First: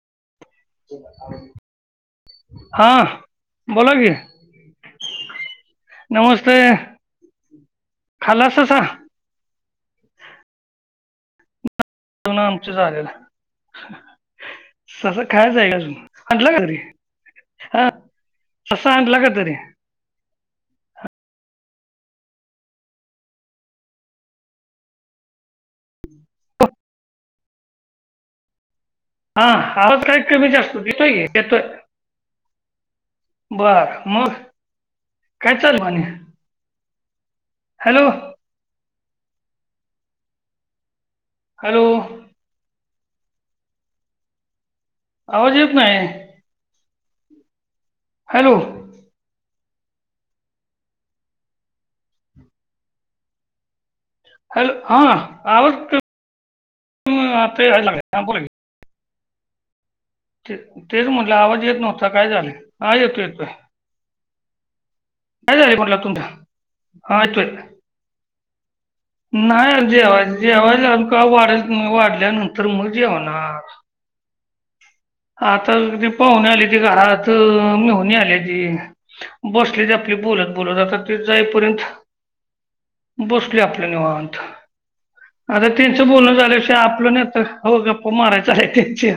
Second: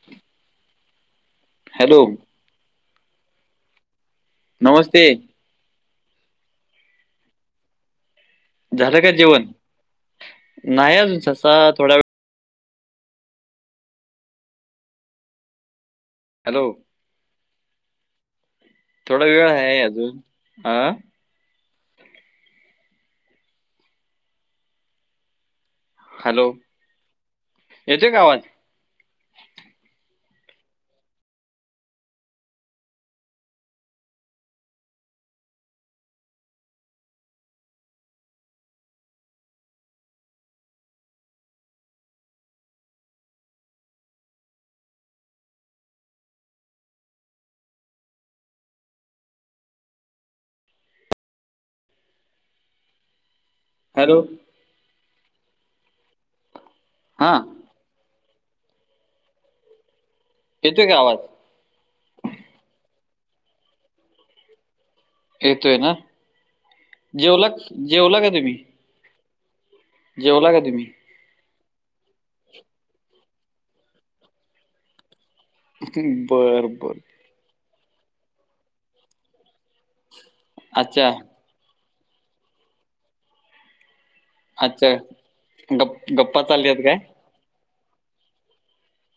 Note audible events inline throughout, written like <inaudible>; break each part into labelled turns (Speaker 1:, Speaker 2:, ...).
Speaker 1: <inaudible> Hello
Speaker 2: हा बोला की
Speaker 1: नमस्ते
Speaker 2: नमस्ते खाला ससा
Speaker 1: झालं का जेवण नाही अजून ससा थोडा वेळ
Speaker 2: त ना आमचं झालेल ससा खायचय का अजून आणटला कां
Speaker 1: हॅलो
Speaker 2: घरी हा ससा आणला
Speaker 1: थोडा
Speaker 2: का
Speaker 1: वेळ
Speaker 2: तरी
Speaker 1: हाय अजून आ हालो येतोय कां आवाज
Speaker 2: हा आवाज काहीक् कमी जास्त येतोय येतोय बरं मग काय चाल माने हॅलो हॅलो आवाज येत नाही हॅलो
Speaker 1: हॅलो
Speaker 2: हॅलो हा आवाज क <inaudible> अं
Speaker 1: हा
Speaker 2: आता यायला लागलाय बोलाकी ते
Speaker 1: येतोय का
Speaker 2: तेच म्हटलं आवाज येत नव्हता काय झालय हा येतो येतोय काय झालाय
Speaker 1: येतोय ना
Speaker 2: म्हणला तुम हा येतोय
Speaker 1: जेवला जेवला काय तुम्ही
Speaker 2: नाहीर जेवाय,
Speaker 1: जेवला का तुम्ही
Speaker 2: जेवायला कवा वाढल वाढल्यानंतर मग जेवणार. आता त पाहुन
Speaker 1: बर
Speaker 2: आलीती
Speaker 1: बर
Speaker 2: घरात. ह मेहूनी आल्याती बसल्याती आपलं बोलतं. बोलत
Speaker 1: अच्छा
Speaker 2: ते जाई पर्यंत बसलोय आपलं निवांत.
Speaker 1: अच्छा
Speaker 2: आता
Speaker 1: गप
Speaker 2: तेनच बोलणं
Speaker 1: गप्पा
Speaker 2: झाल्या,
Speaker 1: चालल्यात
Speaker 2: शिवाय
Speaker 1: काय
Speaker 2: आपलं नाही तर हो, गप्पा मारायच हाय त्यांच्या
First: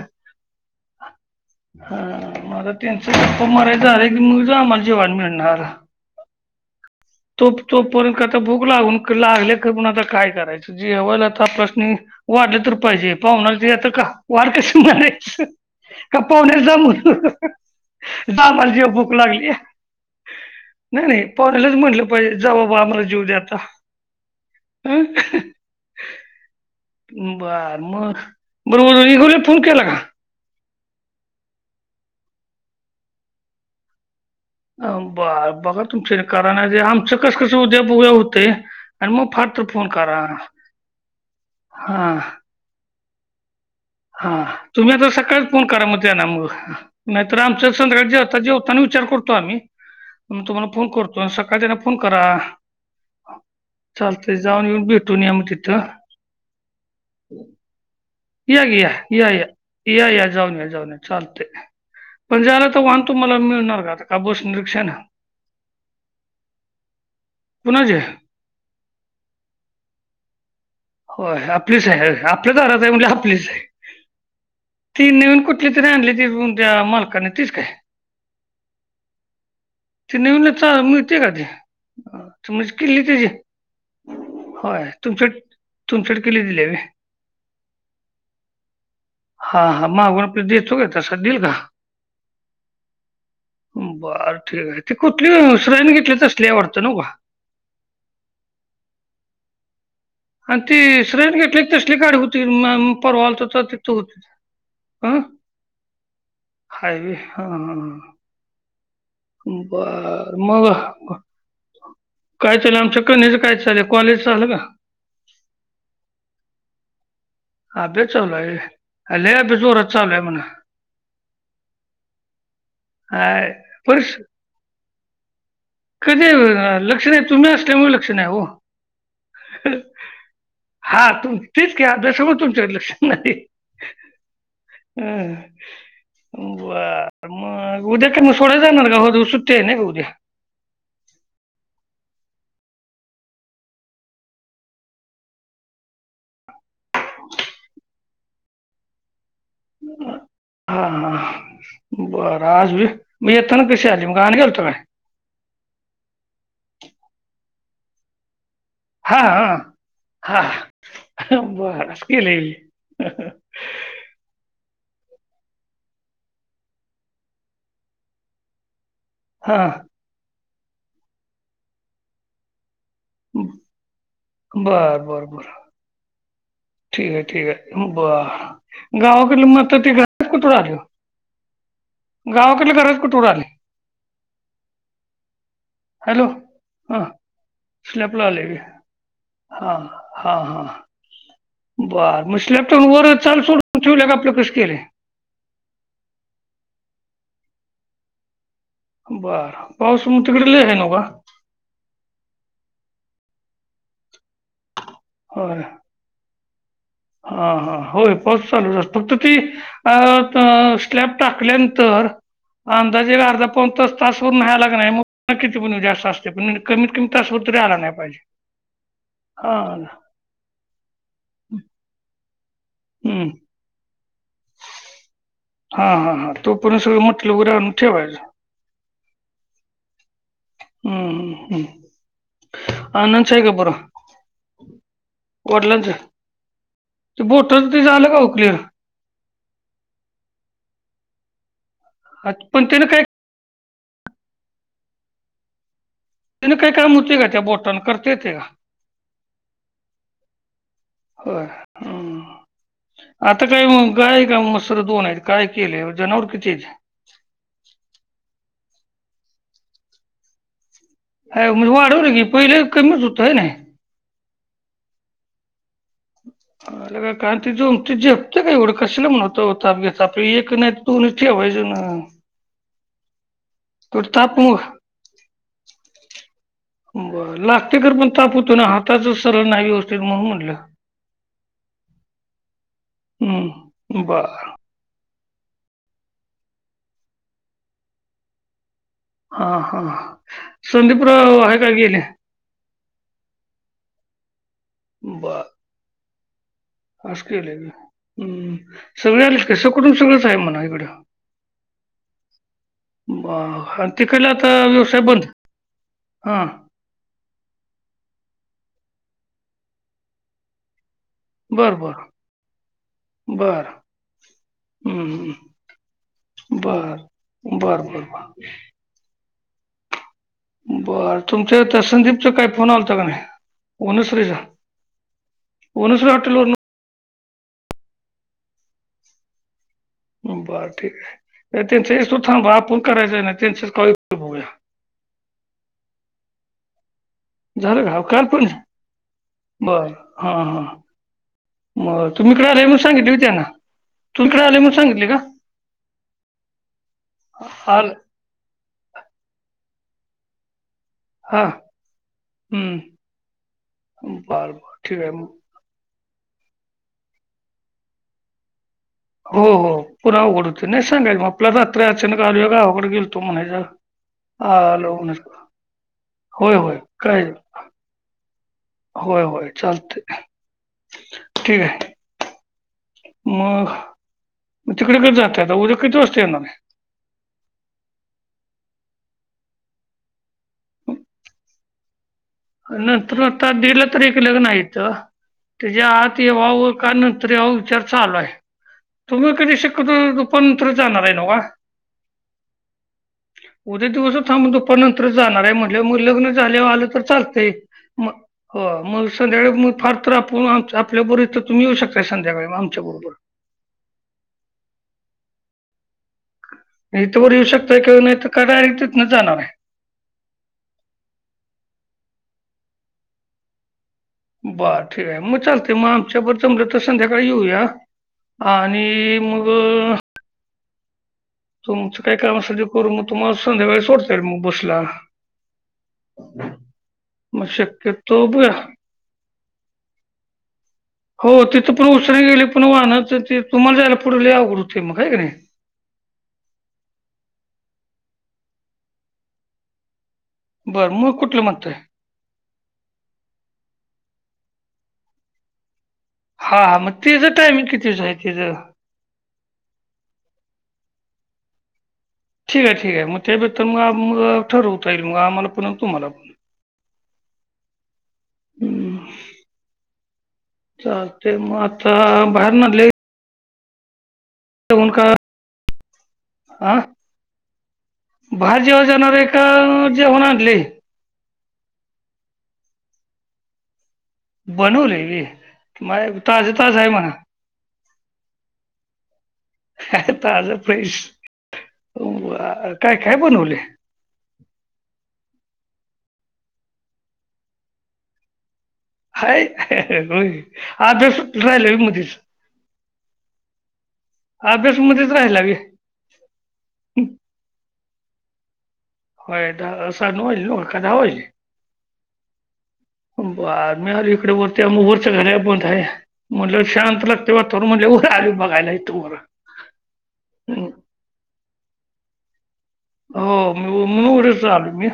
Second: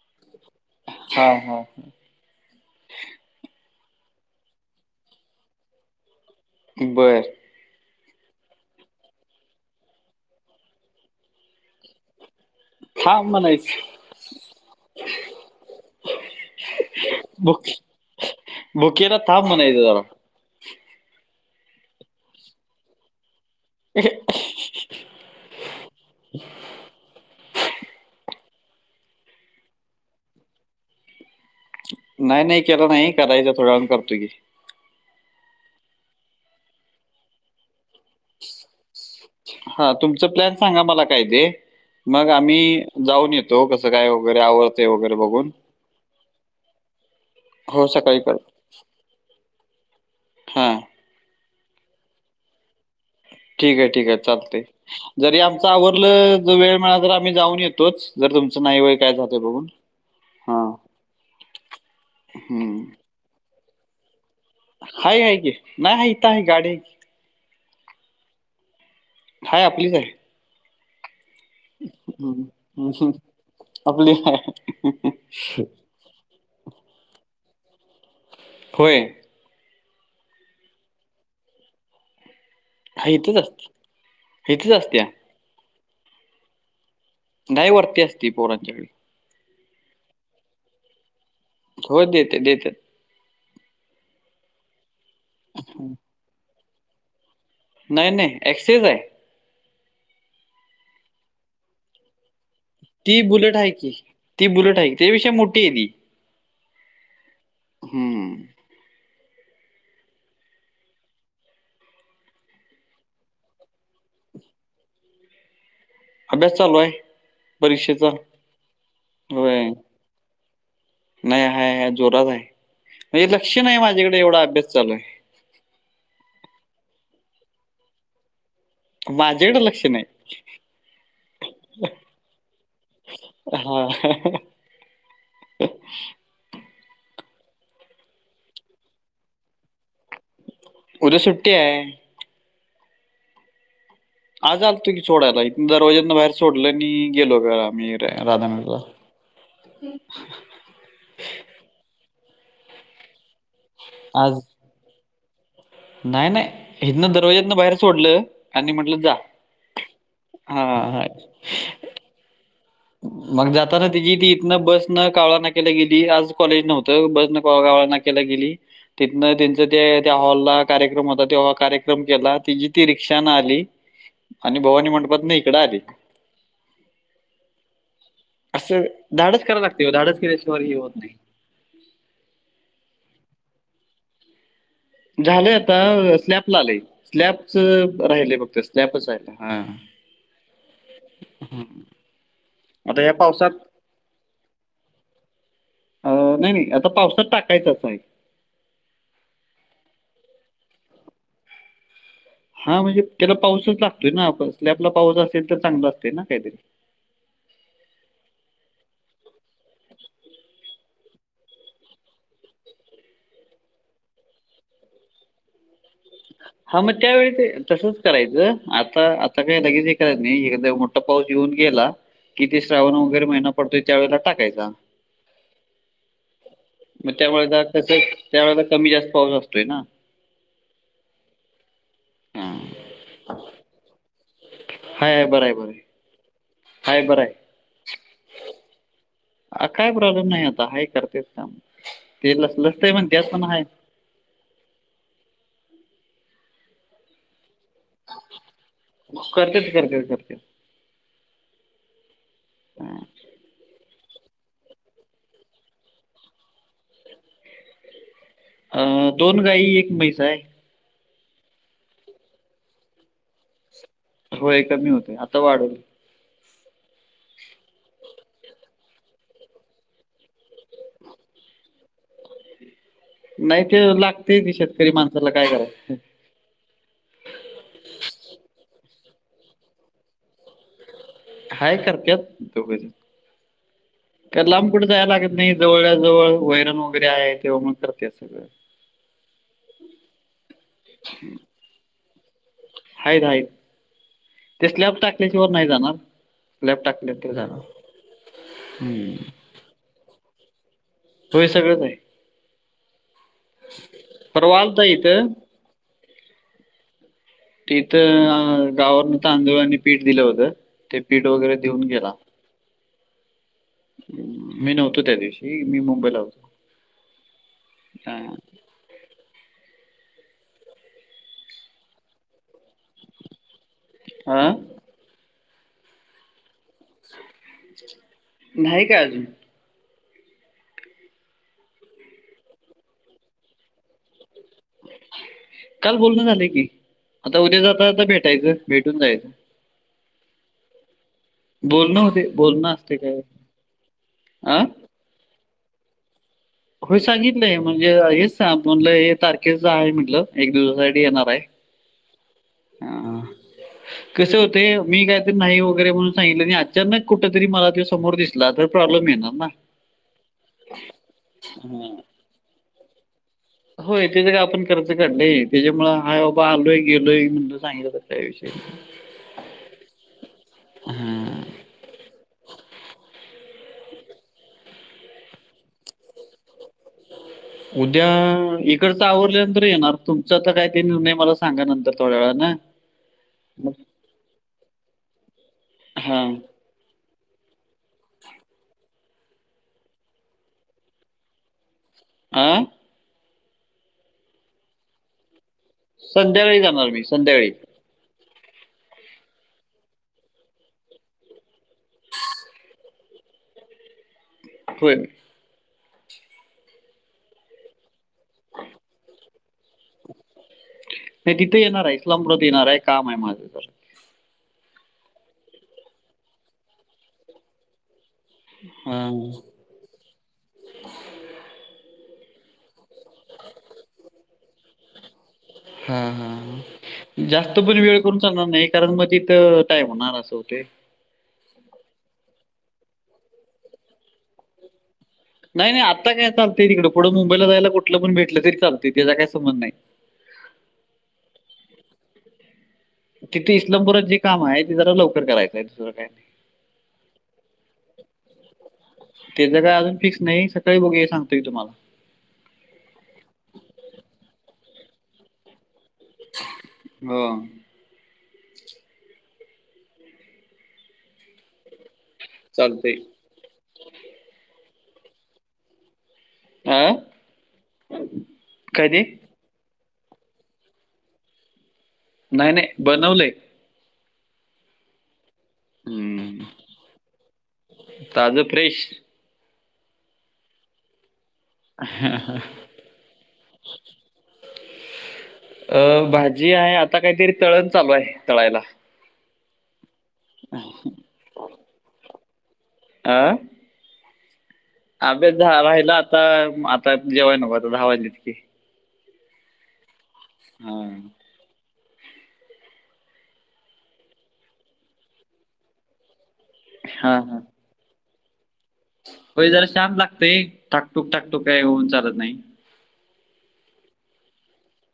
Speaker 1: हा हा
Speaker 2: हा म त्यांच गप्पा मारायचं झालं की, मग जा आम्हाला जेवायला मिळणार.
Speaker 1: बरं.
Speaker 2: तो तोपर्यंत आता भूक लागून लागल्या खरं पण आता काय करायचं? जेवायला आता <unintelligible> वाढलं तर पाहिजे,
Speaker 1: थांब
Speaker 2: पाहुणा तर येत
Speaker 1: म्हणायचं
Speaker 2: का, वाढ कसं म्हणायचं? त्या पाहुण्याला जा
Speaker 1: भुके
Speaker 2: म्हण जा आम्हाला जेव भुक
Speaker 1: भुकेला थांब
Speaker 2: लागल्या.
Speaker 1: म्हणायचं जरा
Speaker 2: नाही नाही पाव्हण्यालाच म्हटलं पाहिजे, जा बाबा आम्हाला जेवू दे आता.
Speaker 1: <inaudible>
Speaker 2: अ ह ह बरं मग <unintelligible> फोन करा.
Speaker 1: नाही नाही केला नाही, करायचा थोड्या वेळाने करतो की,
Speaker 2: बा बघा तुमचे करा नाय ते आमचं, कस कसं बघूया उद्या होतयं आणि मग फार तर फोन
Speaker 1: हा
Speaker 2: करा
Speaker 1: तुमच प्लॅन सांगा मला काय, ते
Speaker 2: हा
Speaker 1: मग आम्ही जाऊन येतो कसं काय?
Speaker 2: हा
Speaker 1: वगैरे आवरतंय
Speaker 2: तुम्ही, आता
Speaker 1: वगैरे बघून.
Speaker 2: सकाळीच फोन करा मग त्यांना म नाही तर आमच्यात
Speaker 1: हो,
Speaker 2: संध्याकाळी
Speaker 1: सकाळी
Speaker 2: जेव
Speaker 1: कळवा.
Speaker 2: जेवताना विचार करतो आम्ही, तुम्हाला
Speaker 1: हां,
Speaker 2: फोन करतो. बरं सकाळच्यान फोन करा.
Speaker 1: ठीक आहे ठीक
Speaker 2: चालतंय
Speaker 1: चालतयं,
Speaker 2: जाऊन येऊन भेटून या
Speaker 1: जरी
Speaker 2: मग
Speaker 1: आमचं
Speaker 2: तिथं
Speaker 1: आवरलं ज वेळ मिळाला तर आम्ही जाऊन येतोच. जर तुमचं
Speaker 2: या
Speaker 1: नाही
Speaker 2: या
Speaker 1: वय काय
Speaker 2: या
Speaker 1: जातंय बघून.
Speaker 2: या या जाऊन
Speaker 1: हां,
Speaker 2: या जाऊन या. चालतयं पण जायाला,
Speaker 1: हं.
Speaker 2: तर वाहन तुम्हाला मिळणार का? का बस नं
Speaker 1: हाय हाय की नाही इथं हाय गाडी हाय की.
Speaker 2: कुणाची
Speaker 1: हाय आपलीच हाय.
Speaker 2: होय, आपलीच हाय
Speaker 1: हं,
Speaker 2: आपल्या दारात हाय
Speaker 1: हं, हं.
Speaker 2: म्हणल्यावर आपलीच हाय.
Speaker 1: आपली आहे.
Speaker 2: ती नवीन कुठली, तर आणली ती तुमच्या मालकानी तीच काय?
Speaker 1: होय.
Speaker 2: ति नविन चा मिळत्या काय ती? म्हणजे किल्ली
Speaker 1: हां,
Speaker 2: तेची
Speaker 1: इथेच असते. इथेच
Speaker 2: होय,
Speaker 1: असत्या.
Speaker 2: तुमच्या तुमच्याकडं किल्ली दिल्या व्हयं.
Speaker 1: नाही वरती असती पोरांच्या कडं.
Speaker 2: हा हा मागुन तो देतो, काय तसा देईल का?
Speaker 1: होय, देत्या देत्या.
Speaker 2: बरं ठीक हाय, ती कुठलीयं सेरयाने घेतल्या तसली हाय वाटतं नव्ह का?
Speaker 1: नाही नाही एक्सेज आहे.
Speaker 2: आणि ती सेरयाने घेतल्या तसली गाडी हो ती मँम
Speaker 1: ती
Speaker 2: परवा आलतो
Speaker 1: बुलेट
Speaker 2: तर
Speaker 1: आहे की
Speaker 2: तिथं होती
Speaker 1: ती बुलेट आहे की,
Speaker 2: हं.
Speaker 1: त्यापेक्षा मोठी आहे ती
Speaker 2: हाय व्हय हा हा.
Speaker 1: हम्म
Speaker 2: बरं मग. काय चालयं आमच्या कन्येचं काय चालयं कॉलेज झालं का?
Speaker 1: अभ्यास चालूयं.
Speaker 2: अभ्यास चालूयं होय, काय लयं अभ्यास
Speaker 1: होय
Speaker 2: जोरात चालूयं म्हण.
Speaker 1: नाही हाय हाय जोरात हाय म्हणजे
Speaker 2: हाय
Speaker 1: लक्ष नाही, माझ्याकडे
Speaker 2: परीक्षा
Speaker 1: एवढा अभ्यास चालू हाय.
Speaker 2: कधी लक्ष नाही, तुम्ही असल्यामुळे लक्ष नाही ओ.
Speaker 1: माझ्याकडं लक्ष नाही.
Speaker 2: हा तु तेच की आभ्यासामुळे तुमच्याकडं लक्ष नाही.
Speaker 1: हा
Speaker 2: अ अ बरं मग उद्या का म सोडाय जाणार का हो सुट्टी हाय ना ग उद्या.
Speaker 1: उद्या सुट्टी आहे. आज आल तुी सोडायला इथ दरवाजना बाहेर सोडलं आणि गेलो घ आम्ही राधाानगरीला.
Speaker 2: हा हा बरं आज भी. मी यत्ना कृषी आली मग का आण
Speaker 1: आज
Speaker 2: गेलत काय?
Speaker 1: नाही नाही हिथन दरवाज्यान बाहेर सोडलं आणि म्हटलं. जा
Speaker 2: हा हा हा भारिच केले‌‌
Speaker 1: मग जाताना तिची ती इथन बस न कावळा ना केला गे आज कॉलेज नव्हतं बस नवळा ना. गेली तिथन त्यां
Speaker 2: हां
Speaker 1: त्या हॉल ला कार्यक्रम होता कार्यक्रम केला. ती रिक्षा ना आली आणि भवानी
Speaker 2: बर
Speaker 1: म्हणपात
Speaker 2: बर
Speaker 1: ना
Speaker 2: बर
Speaker 1: इकड आली.
Speaker 2: ठीक आहे ठीक आहे ब
Speaker 1: असं धाडस
Speaker 2: गावाकलं
Speaker 1: करायला
Speaker 2: मत
Speaker 1: लागते हो.
Speaker 2: ते
Speaker 1: धाडस
Speaker 2: घरात कुतड
Speaker 1: केल्याशिवाय
Speaker 2: आल.
Speaker 1: हे होत नाही.
Speaker 2: गावातली घरज कुठूवर आली.
Speaker 1: झालंय आता
Speaker 2: हॅलो
Speaker 1: स्लॅब ला आलेय
Speaker 2: हां
Speaker 1: स्लॅबच राहिलेय फक्त स्लॅबच राहिला.
Speaker 2: हा हा हा. बर मग स्लॅपटॉन
Speaker 1: आता
Speaker 2: वर
Speaker 1: या
Speaker 2: चाल
Speaker 1: पावसात
Speaker 2: सोडून ठेवले का आपलं कशी केलंय.
Speaker 1: अ नाही नाही आता पावसात टाकायचं असं आहे.
Speaker 2: बर पाऊस म तिकडे ल आहे न का?
Speaker 1: हा म्हणजे त्याला पाऊसच लागतोय ना आप स्लॅपला पाऊस असेल तर चांगला असते ना काहीतरी.
Speaker 2: हा हा होय पास चालू फक्त ती. अ स्लॅब टाकल्यानंतर. अंदाजेला अर्धा पनतास तास वरून व्यायला लागणार म किती पण जास्त. असते पण
Speaker 1: हा
Speaker 2: कमीत
Speaker 1: मग
Speaker 2: कमी
Speaker 1: त्यावेळी ते
Speaker 2: तासभर तरी आला नाही
Speaker 1: तसच
Speaker 2: पाहिजे
Speaker 1: करायचं आता आता
Speaker 2: हा
Speaker 1: काय लगेच करायचं. एदा मोठा पाऊस येेऊन गेला कि ते श्रावण वगैरे
Speaker 2: हम्म
Speaker 1: महिना पडतोय त्या वेळेला टाकायचा.
Speaker 2: हा हा हा तो पण सगळ म्हटलं मटरेल वगैरे आणून ठेवायच.
Speaker 1: त्या वळेला तर कमी जास्त पाऊस असतोय ना.
Speaker 2: हम्म हम्म
Speaker 1: हां.
Speaker 2: हम्म अ नन च ह का बर.
Speaker 1: हाय बर आहे बर आहे. आहे,
Speaker 2: ते
Speaker 1: बरं आहे.
Speaker 2: बोटचा ते झालं का ओ क्लियर.
Speaker 1: अ काय प्रॉब्लेम नाही आता ह करतेस का तेस
Speaker 2: पण त्यानं
Speaker 1: लसतय
Speaker 2: काय
Speaker 1: म्हण त्यास् पण आहे.
Speaker 2: तिने काही काय होती का त्या बोटांन. करता येतय का.
Speaker 1: करतात करतात करत्यात.
Speaker 2: हो
Speaker 1: हां.
Speaker 2: आता काय मग? काय का मसर दोन आहेत काय केले जनावर किती आहेत?
Speaker 1: अ दोन गाई एक मैस आहे.
Speaker 2: ह म्हणजे वाढव न की पहिले कमीच होतं आहे नाही.
Speaker 1: होय कमी होतय आता वाढवल.
Speaker 2: का कारण ति ति झेपते काही ओळखशला म्हण होतं होता आपे आपलं एक नाही तो ठेवायजे ना.
Speaker 1: नाही ते
Speaker 2: तर
Speaker 1: लागते
Speaker 2: ताप
Speaker 1: ती
Speaker 2: मग
Speaker 1: शेतकरी माणसाला काय कराय?
Speaker 2: बरं लागतेकर पण ताप होतो ना हाताच सरळ नाही व्यवस्थेत म्हणून म्हटलं.
Speaker 1: हाय करतेत दोघ
Speaker 2: हम्म बर
Speaker 1: खर लांब कुठे जाय लागे. नाही जवळजवळ वैरन वगैरे आहे तेव्हा मग करते सगळ.
Speaker 2: हा हा संदीप राव आहे काय गेले.
Speaker 1: हा हाय ते स्लॅब टाकल्याशिवार नाही जाणार.
Speaker 2: ह
Speaker 1: टाकल्या तर
Speaker 2: केले
Speaker 1: जाणार
Speaker 2: हम् सगळे आले कसं कून सगळंच आहे म्हणा इकडे.
Speaker 1: हो हे सगळंच आहे.
Speaker 2: आणि तेिकलाता
Speaker 1: परवा आलता
Speaker 2: व्यवसाय बंद
Speaker 1: इथं
Speaker 2: हा.
Speaker 1: तिथं गावावरन तांदळांनी पीठ दिलं होतं ते पीठ वगैरे देऊन गेला‌
Speaker 2: बरं.
Speaker 1: हम्म, मी नव्हतो त्या
Speaker 2: हम्म
Speaker 1: दिवशी मी मुंबईला होतो
Speaker 2: बर बर बर
Speaker 1: हा.
Speaker 2: ब बर तुमच्या त्या संदीपचा काय फोन आलाता का नाही ओनस्रीचा.
Speaker 1: हा?
Speaker 2: उनुॉटलवररून <unintelligible>
Speaker 1: नाही काय अजून.
Speaker 2: बरं ठीक आहे त्यांच येसतवर थांबा आपण करायचं ना त्यांनच कवा येतंय बघूया.
Speaker 1: काल बोलण झालंय की आता उद्या
Speaker 2: झालं
Speaker 1: जाता
Speaker 2: का
Speaker 1: आता
Speaker 2: काल पण
Speaker 1: भेटायचं भेटून जायचं.
Speaker 2: बर हा हा.
Speaker 1: बोलणं
Speaker 2: मग
Speaker 1: होते
Speaker 2: तुम्ही इकडे आले
Speaker 1: बोलणं
Speaker 2: मग
Speaker 1: असते
Speaker 2: सांगितले हुय
Speaker 1: काय
Speaker 2: त्यांना तुम्ही हीकड आले
Speaker 1: हा
Speaker 2: मग सांगितल का.
Speaker 1: होय सांगितलंय
Speaker 2: आल
Speaker 1: म्हणजे हेच सा म्हणलं हे तारखेच आहे म्हटलं एक दिवसासाठी येणार हाय.
Speaker 2: हा हम्म
Speaker 1: ह कसे
Speaker 2: बर बर
Speaker 1: होतय
Speaker 2: ठीक
Speaker 1: मी
Speaker 2: आहे
Speaker 1: काय
Speaker 2: मग
Speaker 1: तर नाही वगैरे म्हणून सांगितलं नी आत चानक कुठ तरी मला त्यो समोर दिसला तर प्रॉब्म
Speaker 2: हो हो पुरा अवघड होते नाही सांगायच मग आपला रात्र
Speaker 1: हां.
Speaker 2: अचानक आलोय गावाकडे गेलतो म्हणायच
Speaker 1: होय तेच काय आपण खर्च काढलंय त्याच्यामुळे हाय बाबा
Speaker 2: होय होय
Speaker 1: आलोय गेलोय
Speaker 2: काय
Speaker 1: म्हणलं सांगितलं त्या विषय नाही.
Speaker 2: होय होय चालत
Speaker 1: हां
Speaker 2: ठीक आहे. मग मग तिकडे कधी जातात, उद्या किती वाजता येणारे?
Speaker 1: उद्या इकडच आवरल्यानंतर येणार तुमच आता काय ते निर्णय मला सांगा नंतर थोड्या वेळा न
Speaker 2: नंतर आता दीड ला तरी ठेकलं इत त्याचा आत
Speaker 1: हां
Speaker 2: यायव का ण तरी अहो विचार चालू आहे. तुम्ही कधी शक्यतो दुपार नंतर जाणार आहे ना तवा
Speaker 1: आं
Speaker 2: उद्या दिवस भर थांबून दुपार नंतरच जाणार आहे म्हटलं मग लग्न
Speaker 1: संध्याकाळी
Speaker 2: झाल्यावर
Speaker 1: जाणार
Speaker 2: आलं तर
Speaker 1: मी
Speaker 2: चालत.
Speaker 1: संध्याकाळी
Speaker 2: म हो मग संध्याकाळी मग फार तर आपण आपल्याबरोबर तर तुम्ही येऊ शकता संध्याकाळी आमच्या बरोबर
Speaker 1: होय.
Speaker 2: इथ वर येऊ शकताय किवा नाही तर डायरेक्ट तिथंन जाणार आहे.
Speaker 1: नाही तिथे येणार आहे. इस्लामपुरात येणार आहे काम आहे माझं तर
Speaker 2: बर ठीक आहे मग चालते मग आमच्या बरोबर जमलं तर संध्याकाळी येऊया. आणि
Speaker 1: हा
Speaker 2: मग तुमच काय काम असेल ते करू मग तुम्हाला संध्याकाळी सोडता येल मग बसला.
Speaker 1: हा हा
Speaker 2: मग
Speaker 1: जास्त पण वेळ करून
Speaker 2: शक्यतो
Speaker 1: चालणार
Speaker 2: ब
Speaker 1: नाही कारण मधी तिथं टाइम होणार असं होते.
Speaker 2: हो तिथं पण उशिरा गेली पण वाहनच ते तुम्हाला जायला पुढ लई अवघड होते मग काय का नाही.
Speaker 1: नाही नाही आता काय चालतय तिकडं पुढं मुंबईला जायला कुठलं पण भेटलं तरी चालते त्याचा काय संबध नाही.
Speaker 2: बरं मग कुठलं म्हणतय?
Speaker 1: तिथे इस्लामपुरात जे काम आहे ते जरा लवकर करायचंय दुसरं काही नाही.
Speaker 2: हा हा मग तिचं टायमिंग कितीच आहे तिचं
Speaker 1: तेचं काय अजून फिक्स नाही सकाळी बघू सांगतय तुम्हाला
Speaker 2: ठीक आहे ठीक आहे मग त्याबेतर मग ठरवता येईल मग आम्हाला पण तुम्हाला पण
Speaker 1: हो.
Speaker 2: चालत मग आता बाहेरण आणलेलं.
Speaker 1: चालतंय
Speaker 2: <unintelligible> आ
Speaker 1: हा
Speaker 2: बाहेर
Speaker 1: काय
Speaker 2: जेवायला
Speaker 1: ते
Speaker 2: जाणारे का. का जेवण आणलंय.
Speaker 1: नाही नाही बनवलंय.
Speaker 2: बनवलंय व्हय मग
Speaker 1: हम्म.
Speaker 2: ताज ताज आहे मणा..
Speaker 1: ताजं फ्रेश
Speaker 2: ह ताजा फेश
Speaker 1: हा हा.
Speaker 2: बनवले
Speaker 1: अ भाजी आहे आता काहीतरी तळण चालू आहे तळायला.
Speaker 2: हाय होय आज काय सुट्टी राहिल काय मध्येच
Speaker 1: आं
Speaker 2: अभि
Speaker 1: अभ्यास झालाय ना आता, आता जेवायला नको आता दहा वाजले की.
Speaker 2: होय साडे नऊ वाजले न्हवं
Speaker 1: हा
Speaker 2: काय दहा वाजले ब आ मी आलोय इकड वरत्या मोहरच्या घराकडं गोधल्या म्हटलं शांत
Speaker 1: हा
Speaker 2: लागतय
Speaker 1: हा
Speaker 2: वाटतं तर म्हणलं उंग आली बघायला इथं
Speaker 1: होय जरा शांत लागतंय
Speaker 2: हं.
Speaker 1: ठाकठुक ठाकठुक काय होऊन चालत नाही.
Speaker 2: हो मी म्हणून उरच राहिलो मी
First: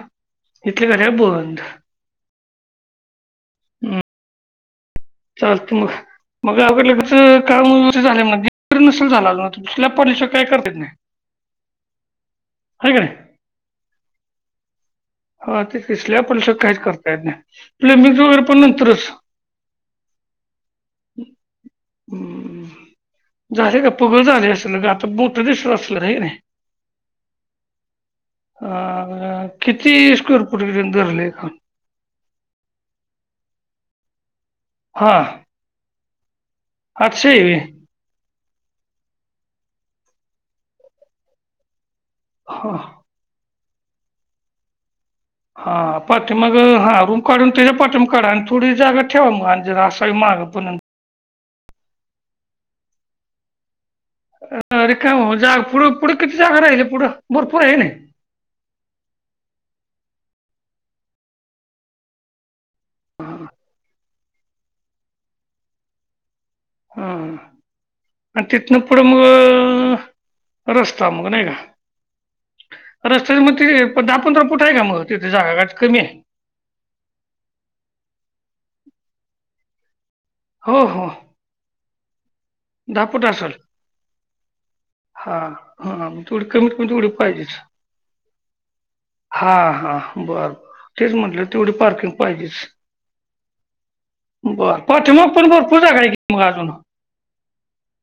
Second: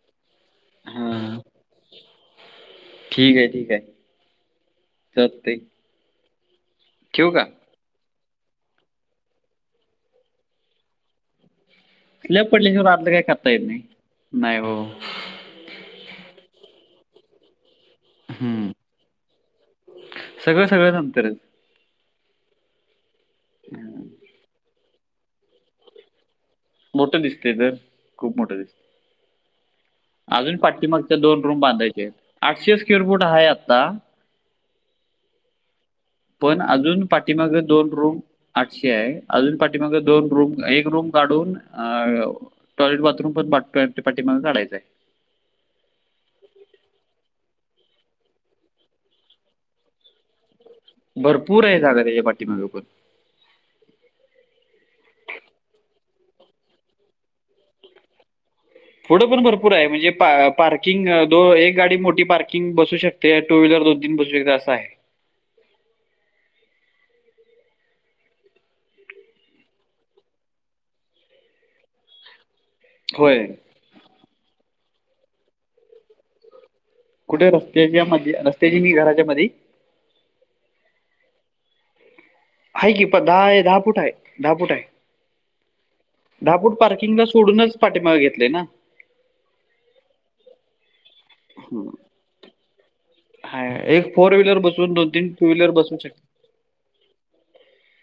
Speaker 2: इथले
Speaker 1: हा
Speaker 2: घड्याळ बंद
Speaker 1: ठीक आहे ठीक आहे
Speaker 2: हं.
Speaker 1: चालतंय
Speaker 2: चालतं मग मग गावाकडं
Speaker 1: ठेवू का
Speaker 2: लगंच काम झालाय म्हणजे नसेल झाला अजून स्लॅप पडल्याशिवाय काय करता येत नाही.
Speaker 1: स्लॅप
Speaker 2: हाय
Speaker 1: पडल्याशिवाय
Speaker 2: का
Speaker 1: आतलं काही
Speaker 2: नाही
Speaker 1: करता येत नाही नाही हो
Speaker 2: हा तेच की स्लॅप पडल्याशिवाय काहीच करता येत नाही नाही मीच वगैरे पण
Speaker 1: हम्म.
Speaker 2: नंतरच
Speaker 1: सगळं सगळं नंतरच
Speaker 2: हम् झालय का पगळ झाले असल ग आता मोठं दिसत असतील हे की नाही
Speaker 1: मोठं दिसते तर खूप मोठं दिसत.
Speaker 2: किती? स्क्वेअर
Speaker 1: अजून
Speaker 2: फूट
Speaker 1: पाठी मागच्या
Speaker 2: धरले
Speaker 1: दोन
Speaker 2: का
Speaker 1: रूम बांधायच्या आहेत आठशे स्क्वेअर फूट आहे आता
Speaker 2: हा
Speaker 1: पण अजून
Speaker 2: आठशे आहे व्हय.
Speaker 1: पाठीमागं दोन रूम आठशे आहे अजून पाठी मागं दोन रूम एक रूम काढून
Speaker 2: हा
Speaker 1: टॉयलेट बाथरूम पण पाट पाठीमागं काढायचंय
Speaker 2: हा पाठीेमागं हा रूम काढून त्याच्या पाठीमाग काढा आणि थोडी जागा ठेवा मग आणि जरासं म्हागं पण
Speaker 1: भरपूर आहे जागा त्याच्या पाठीमागं पण
Speaker 2: अ अरे का जाग पुढं पुढे किती जागा राहिले पुढं भरपूर आहे ना
Speaker 1: पुढ पण भरपूर आहे म्हणजे पार्किंग दो एक गाडी मोठी पार किंग बसू शकते टू व्हीलर दोन तीन बसू शकते असं आहे
Speaker 2: हा हा आणि तिथनं पुढं मग रस्ता मग नाही का रस्त्यातं
Speaker 1: होय
Speaker 2: मग ते दहा पंधरा फूट आहे का मग काय जागा कमी आहे
Speaker 1: कुठे रस्त्याच्या मध्ये रस्त्याची नी घराच्या मध्ये
Speaker 2: हो हो
Speaker 1: हाय की प
Speaker 2: फूट असेल
Speaker 1: दहा दहा फूट आहे दहा फूट हाय
Speaker 2: हा हा तेवढी
Speaker 1: दहा
Speaker 2: कमीत
Speaker 1: फूट
Speaker 2: कमी तेवढी
Speaker 1: पार्किंग ला सोडूनच पाठीमागं घेतलय ना
Speaker 2: हा हा बरं बर तेच म्हटलं तेवढी पार्किंग पाहिजेच
Speaker 1: हाय एक फोर व्हीलर
Speaker 2: बर
Speaker 1: बसून दोन तीन
Speaker 2: पाठीमागं
Speaker 1: टू
Speaker 2: पण
Speaker 1: व्हीलर
Speaker 2: भरपूर
Speaker 1: बसू
Speaker 2: जागा हाय
Speaker 1: शकते
Speaker 2: की मग अजून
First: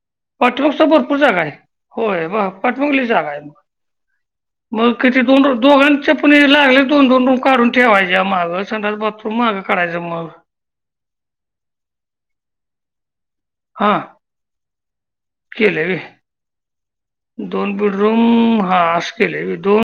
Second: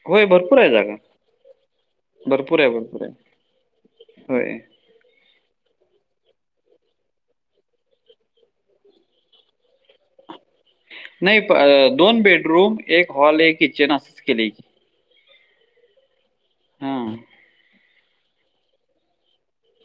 Speaker 1: होय भरपूर आहे
Speaker 2: पाठीमागचा भरपूर जागा आहे होय ब
Speaker 1: भरपूर आहे
Speaker 2: पाठीमागं
Speaker 1: भरपूर
Speaker 2: लई जागा आहे
Speaker 1: होय
Speaker 2: मग किती दोन दोघांच्या पण लागलच दोन दोन रूम काढून ठेवायच्या मागं संडास बाथ रूम मागं काढायचं मग
Speaker 1: नाही दोन बेडरूम एक हॉल एक किचन असंच केलय की
Speaker 2: केलय व्हय
Speaker 1: हा
Speaker 2: दोन बेडरूम हा असं केलय व्हय